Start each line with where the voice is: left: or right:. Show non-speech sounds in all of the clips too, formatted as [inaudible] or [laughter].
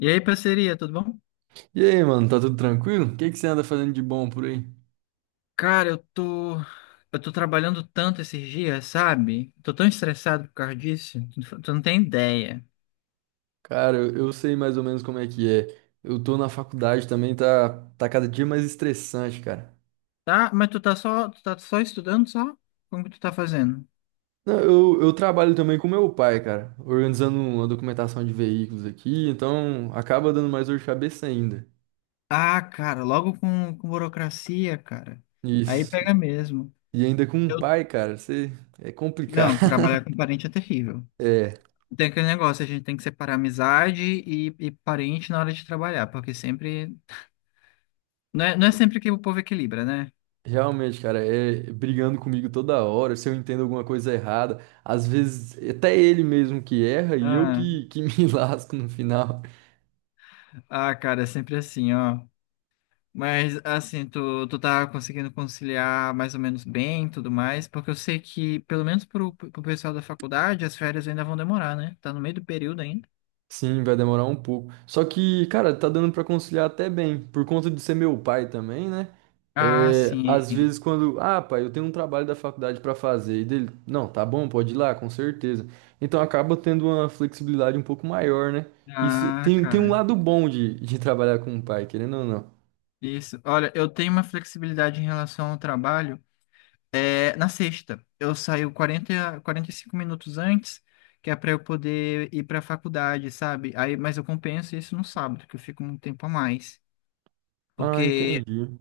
left: E aí, parceria, tudo bom?
right: E aí, mano, tá tudo tranquilo? O que que você anda fazendo de bom por aí?
left: Cara, eu tô trabalhando tanto esses dias, sabe? Tô tão estressado por causa disso, tu não tem ideia.
right: Cara, eu sei mais ou menos como é que é. Eu tô na faculdade também, tá cada dia mais estressante, cara.
left: Tá? Mas tu tá só estudando só? Como que tu tá fazendo?
right: Não, eu trabalho também com meu pai, cara, organizando uma documentação de veículos aqui, então acaba dando mais dor de cabeça ainda.
left: Ah, cara, logo com burocracia, cara. Aí
right: Isso.
left: pega mesmo.
right: E ainda com um
left: Eu,
right: pai, cara, você é complicado.
left: não,
right: [laughs]
left: trabalhar com parente é terrível.
right: É.
left: Tem aquele negócio, a gente tem que separar amizade e parente na hora de trabalhar, porque sempre. Não é sempre que o povo equilibra, né?
right: Realmente, cara, é brigando comigo toda hora, se eu entendo alguma coisa errada, às vezes até ele mesmo que erra e eu
left: Ah,
right: que me [laughs] lasco no final.
left: ah, cara, é sempre assim, ó. Mas assim, tu tá conseguindo conciliar mais ou menos bem, e tudo mais, porque eu sei que, pelo menos pro pessoal da faculdade, as férias ainda vão demorar, né? Tá no meio do período ainda.
right: Sim, vai demorar um pouco. Só que, cara, tá dando pra conciliar até bem, por conta de ser meu pai também, né?
left: Ah,
right: É, às
left: sim.
right: vezes quando, ah, pai, eu tenho um trabalho da faculdade pra fazer, e dele, não, tá bom, pode ir lá, com certeza. Então acaba tendo uma flexibilidade um pouco maior, né? Isso
left: Ah,
right: tem um
left: cara.
right: lado bom de trabalhar com o pai, querendo ou não.
left: Isso. Olha, eu tenho uma flexibilidade em relação ao trabalho. É, na sexta, eu saio quarenta e cinco minutos antes, que é para eu poder ir para a faculdade, sabe? Aí, mas eu compenso isso no sábado, que eu fico um tempo a mais.
right: Ah,
left: Porque
right: entendi.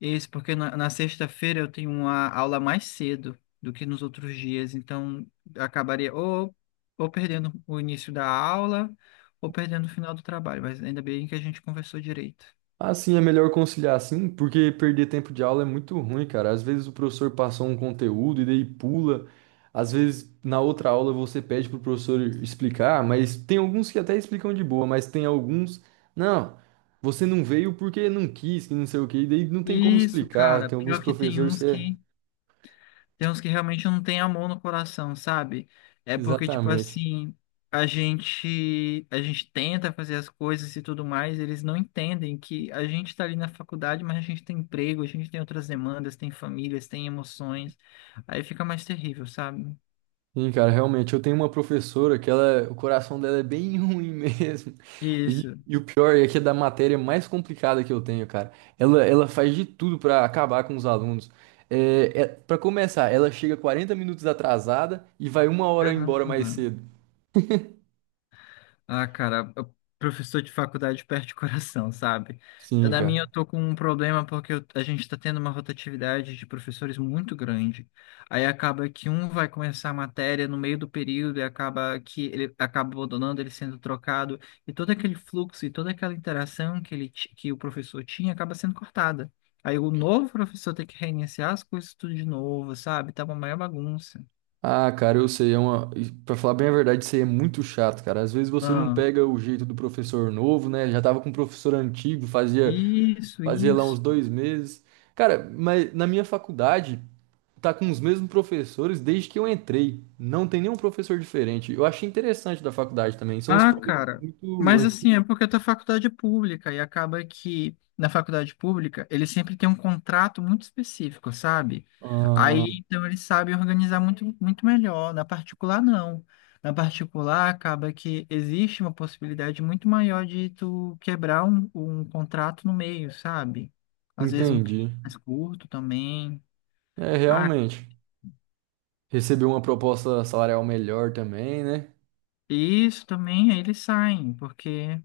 left: isso, porque na sexta-feira eu tenho uma aula mais cedo do que nos outros dias, então acabaria ou perdendo o início da aula ou perdendo o final do trabalho, mas ainda bem que a gente conversou direito.
right: Assim é melhor conciliar assim, porque perder tempo de aula é muito ruim, cara. Às vezes o professor passou um conteúdo e daí pula. Às vezes na outra aula você pede pro professor explicar, mas tem alguns que até explicam de boa, mas tem alguns, não, você não veio porque não quis, que não sei o quê, e daí não tem como
left: Isso,
right: explicar.
left: cara,
right: Tem alguns
left: pior que tem
right: professores
left: uns
right: que é
left: que Tem uns que realmente não tem amor no coração, sabe? É porque, tipo
right: exatamente.
left: assim, a gente tenta fazer as coisas e tudo mais, eles não entendem que a gente tá ali na faculdade, mas a gente tem emprego, a gente tem outras demandas, tem famílias, tem emoções. Aí fica mais terrível, sabe?
right: Sim, cara, realmente, eu tenho uma professora que ela, o coração dela é bem [laughs] ruim mesmo. E,
left: Isso.
right: e o pior é que é da matéria mais complicada que eu tenho, cara. Ela faz de tudo pra acabar com os alunos. Para começar, ela chega 40 minutos atrasada e vai uma hora embora mais
left: Caramba.
right: cedo.
left: Ah, cara, professor de faculdade perde o coração, sabe?
right: Sim,
left: Na minha,
right: cara.
left: eu tô com um problema porque a gente tá tendo uma rotatividade de professores muito grande. Aí acaba que um vai começar a matéria no meio do período e acaba que ele acaba abandonando, ele sendo trocado. E todo aquele fluxo e toda aquela interação que que o professor tinha acaba sendo cortada. Aí o novo professor tem que reiniciar as coisas tudo de novo, sabe? Tá uma maior bagunça.
right: Ah, cara, eu sei, é uma... E pra falar bem a verdade, isso aí é muito chato, cara. Às vezes você não
left: Ah,
right: pega o jeito do professor novo, né? Já tava com o professor antigo, fazia.
left: isso,
right: Fazia lá uns
left: isso.
right: dois meses. Cara, mas na minha faculdade tá com os mesmos professores desde que eu entrei. Não tem nenhum professor diferente. Eu achei interessante da faculdade também. São uns
left: Ah,
right: professores
left: cara,
right: muito
left: mas
right: antigos.
left: assim, é porque a tua faculdade é pública e acaba que na faculdade pública ele sempre tem um contrato muito específico, sabe?
right: Ah,
left: Aí então ele sabe organizar muito, muito melhor. Na particular, não. Na particular, acaba que existe uma possibilidade muito maior de tu quebrar um contrato no meio, sabe? Às vezes um período
right: entendi.
left: mais curto também.
right: É,
left: Ah,
right: realmente. Recebeu uma proposta salarial melhor também, né?
left: isso também, aí eles saem, porque.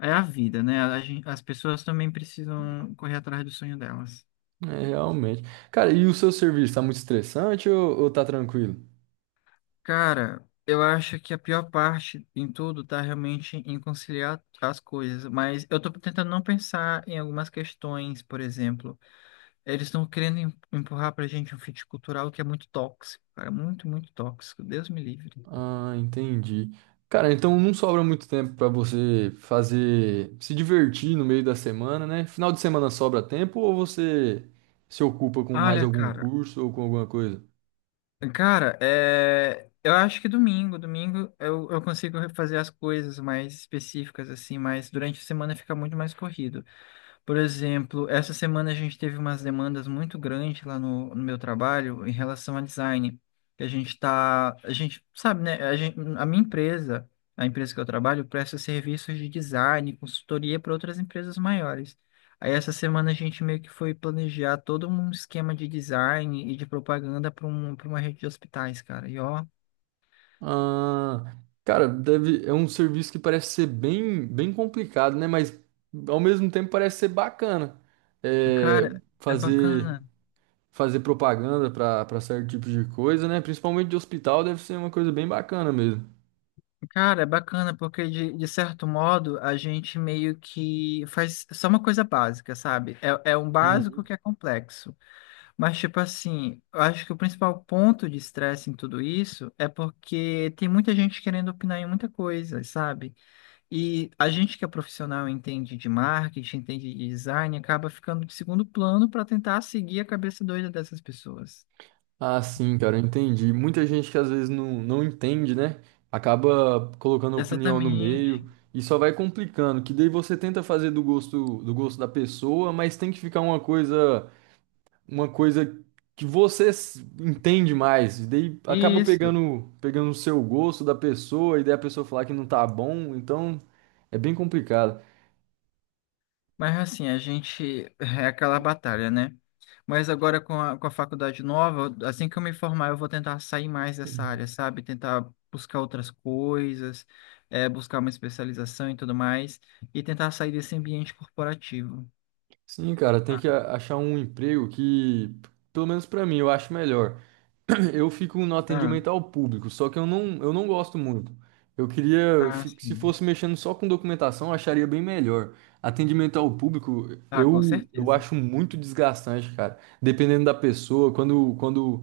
left: É a vida, né? As pessoas também precisam correr atrás do sonho delas.
right: É, realmente. Cara, e o seu serviço tá muito estressante ou tá tranquilo?
left: Cara, eu acho que a pior parte em tudo tá realmente em conciliar as coisas, mas eu tô tentando não pensar em algumas questões, por exemplo, eles estão querendo empurrar pra gente um fit cultural que é muito tóxico, cara, muito, muito tóxico, Deus me livre.
right: Ah, entendi. Cara, então não sobra muito tempo pra você fazer, se divertir no meio da semana, né? Final de semana sobra tempo ou você se ocupa com mais
left: Olha,
right: algum
left: cara,
right: curso ou com alguma coisa?
left: é... eu acho que domingo eu consigo fazer as coisas mais específicas, assim, mas durante a semana fica muito mais corrido. Por exemplo, essa semana a gente teve umas demandas muito grandes lá no meu trabalho em relação a design. Que a gente sabe, né? A empresa que eu trabalho presta serviços de design, consultoria para outras empresas maiores. Aí essa semana a gente meio que foi planejar todo um esquema de design e de propaganda para uma rede de hospitais, cara. E ó,
right: Ah, cara, deve, é um serviço que parece ser bem complicado, né? Mas ao mesmo tempo parece ser bacana. É,
left: cara, é
right: fazer,
left: bacana.
right: fazer propaganda para certo tipo de coisa, né? Principalmente de hospital deve ser uma coisa bem bacana mesmo.
left: Cara, é bacana, porque de certo modo a gente meio que faz só uma coisa básica, sabe? É um básico
right: Hum.
left: que é complexo. Mas, tipo assim, eu acho que o principal ponto de estresse em tudo isso é porque tem muita gente querendo opinar em muita coisa, sabe? E a gente que é profissional e entende de marketing, entende de design, acaba ficando de segundo plano para tentar seguir a cabeça doida dessas pessoas.
right: Ah, sim, cara, eu entendi. Muita gente que às vezes não entende, né? Acaba colocando opinião no
left: Exatamente.
right: meio e só vai complicando, que daí você tenta fazer do gosto da pessoa, mas tem que ficar uma coisa que você s- entende mais, e daí acaba
left: Isso.
right: pegando o seu gosto da pessoa e daí a pessoa falar que não tá bom, então é bem complicado.
left: Mas assim, a gente é aquela batalha, né? Mas agora com a faculdade nova, assim que eu me formar, eu vou tentar sair mais dessa área, sabe? Tentar buscar outras coisas, é, buscar uma especialização e tudo mais, e tentar sair desse ambiente corporativo.
right: Sim, cara, tem
left: Tá.
right: que a- achar um emprego que, pelo menos pra mim, eu acho melhor. [clears throat] Eu fico no
left: Ah,
right: atendimento ao público, só que eu não gosto muito. Eu queria,
left: ah,
right: fi- se
left: sim.
right: fosse mexendo só com documentação, eu acharia bem melhor. Atendimento ao público,
left: Ah, com
right: eu
left: certeza.
right: acho muito desgastante, cara. Dependendo da pessoa,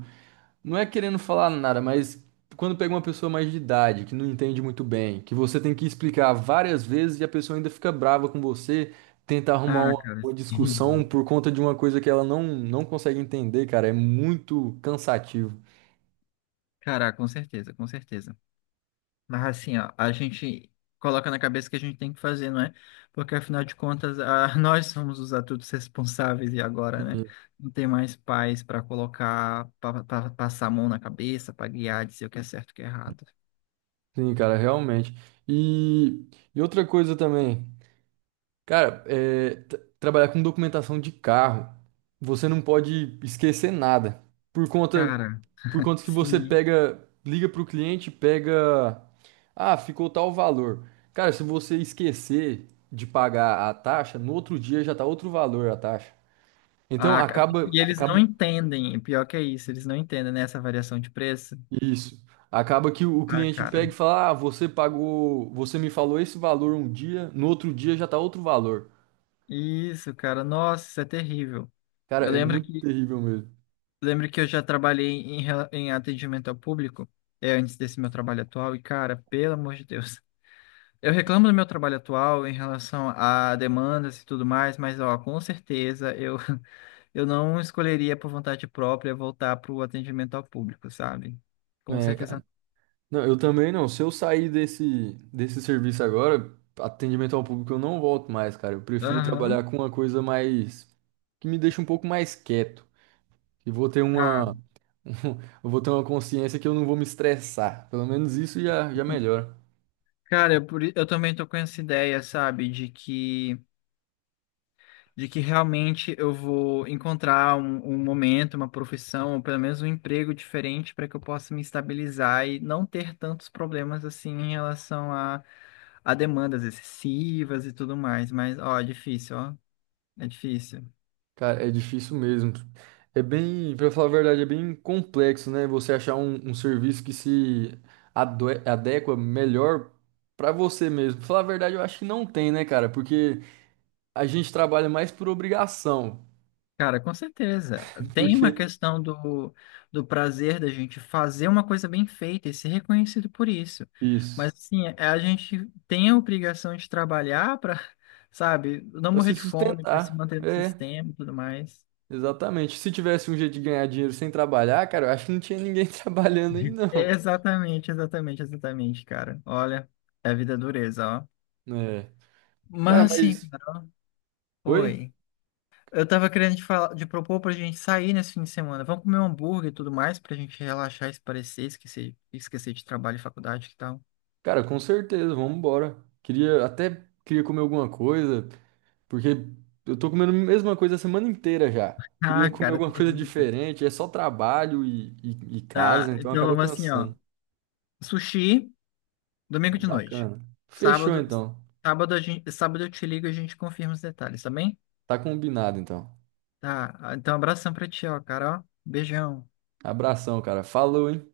right: não é querendo falar nada, mas quando pega uma pessoa mais de idade, que não entende muito bem, que você tem que explicar várias vezes e a pessoa ainda fica brava com você, tenta arrumar
left: Ah,
right: uma,
left: cara,
right: uma discussão
left: sim.
right: por conta de uma coisa que ela não consegue entender, cara, é muito cansativo.
left: Cara, com certeza, com certeza. Mas assim, ó, a gente coloca na cabeça que a gente tem que fazer, não é? Porque afinal de contas, [laughs] nós somos os adultos responsáveis e agora, né? Não tem mais pais para colocar, para passar a mão na cabeça, para guiar, dizer o que é certo e o que é errado.
right: Sim, cara, realmente. E, e outra coisa também, cara, é, tra- trabalhar com documentação de carro, você não pode esquecer nada. Por conta,
left: Cara,
right: por conta que você
left: sim.
right: pega, liga pro cliente, pega, ah, ficou tal valor. Cara, se você esquecer de pagar a taxa, no outro dia já tá outro valor a taxa. Então
left: A ca-
right: acaba,
left: e eles não
right: acaba
left: entendem, pior que é isso, eles não entendem, né, essa variação de preço.
right: Isso. Acaba que o
left: Ah,
right: cliente
left: cara.
right: pega e fala: Ah, você pagou, você me falou esse valor um dia, no outro dia já tá outro valor.
left: Isso, cara. Nossa, isso é terrível.
right: Cara,
left: Eu
right: é
left: lembro
right: muito
left: que
right: terrível mesmo.
left: Lembro que eu já trabalhei em atendimento ao público, é, antes desse meu trabalho atual, e cara, pelo amor de Deus. [laughs] Eu reclamo do meu trabalho atual em relação a demandas e tudo mais, mas ó, com certeza eu, [laughs] eu não escolheria por vontade própria voltar para o atendimento ao público, sabe? Com
right: É,
left: certeza.
right: cara. Não, eu também não. Se eu sair desse serviço agora, atendimento ao público, eu não volto mais, cara. Eu prefiro trabalhar
left: Aham.
right: com uma coisa mais, que me deixa um pouco mais quieto. E vou ter
left: Tá.
right: uma, [laughs] eu vou ter uma consciência que eu não vou me estressar. Pelo menos isso já melhora.
left: Cara, eu também tô com essa ideia, sabe, de que realmente eu vou encontrar um momento, uma profissão, ou pelo menos um emprego diferente para que eu possa me estabilizar e não ter tantos problemas assim em relação a demandas excessivas e tudo mais. Mas, ó, é difícil, ó. É difícil.
right: Cara, é difícil mesmo. É bem, pra falar a verdade, é bem complexo, né? Você achar um serviço que se adue- adequa melhor pra você mesmo. Pra falar a verdade, eu acho que não tem, né, cara? Porque a gente trabalha mais por obrigação.
left: Cara, com certeza.
right: [laughs]
left: Tem uma
right: Porque
left: questão do prazer da gente fazer uma coisa bem feita e ser reconhecido por isso.
right: isso,
left: Mas, assim, a gente tem a obrigação de trabalhar para, [laughs] sabe, não
right: pra
left: morrer
right: se
left: de fome, para se
right: sustentar.
left: manter no
right: É,
left: sistema e tudo mais.
right: exatamente. Se tivesse um jeito de ganhar dinheiro sem trabalhar, cara, eu acho que não tinha ninguém [laughs] trabalhando aí,
left: É,
right: não.
left: exatamente, exatamente, exatamente, cara. Olha, é a vida dureza, ó.
right: É.
left: Mas,
right: Cara,
left: assim,
right: mas
left: cara, ó,
right: oi?
left: oi. Eu tava querendo te falar, de propor pra gente sair nesse fim de semana. Vamos comer um hambúrguer e tudo mais pra gente relaxar, esparecer, esquecer de trabalho e faculdade que tal.
right: Cara, com certeza, vamos embora. Queria até queria comer alguma coisa. Porque eu tô comendo a mesma coisa a semana inteira já. Queria
left: Ah,
right: comer
left: cara,
right: alguma coisa
left: terrível.
right: diferente, é só trabalho e
left: Tá,
right: casa, então
left: então
right: acaba
left: vamos assim, ó.
right: cansando.
left: Sushi, domingo
right: Mas
left: de noite.
right: bacana. Fechou
left: Sábado,
right: então.
left: sábado eu te ligo e a gente confirma os detalhes, tá bem?
right: Tá combinado então.
left: Tá, então abração pra ti, ó, cara, ó. Beijão.
right: Abração, cara. Falou, hein?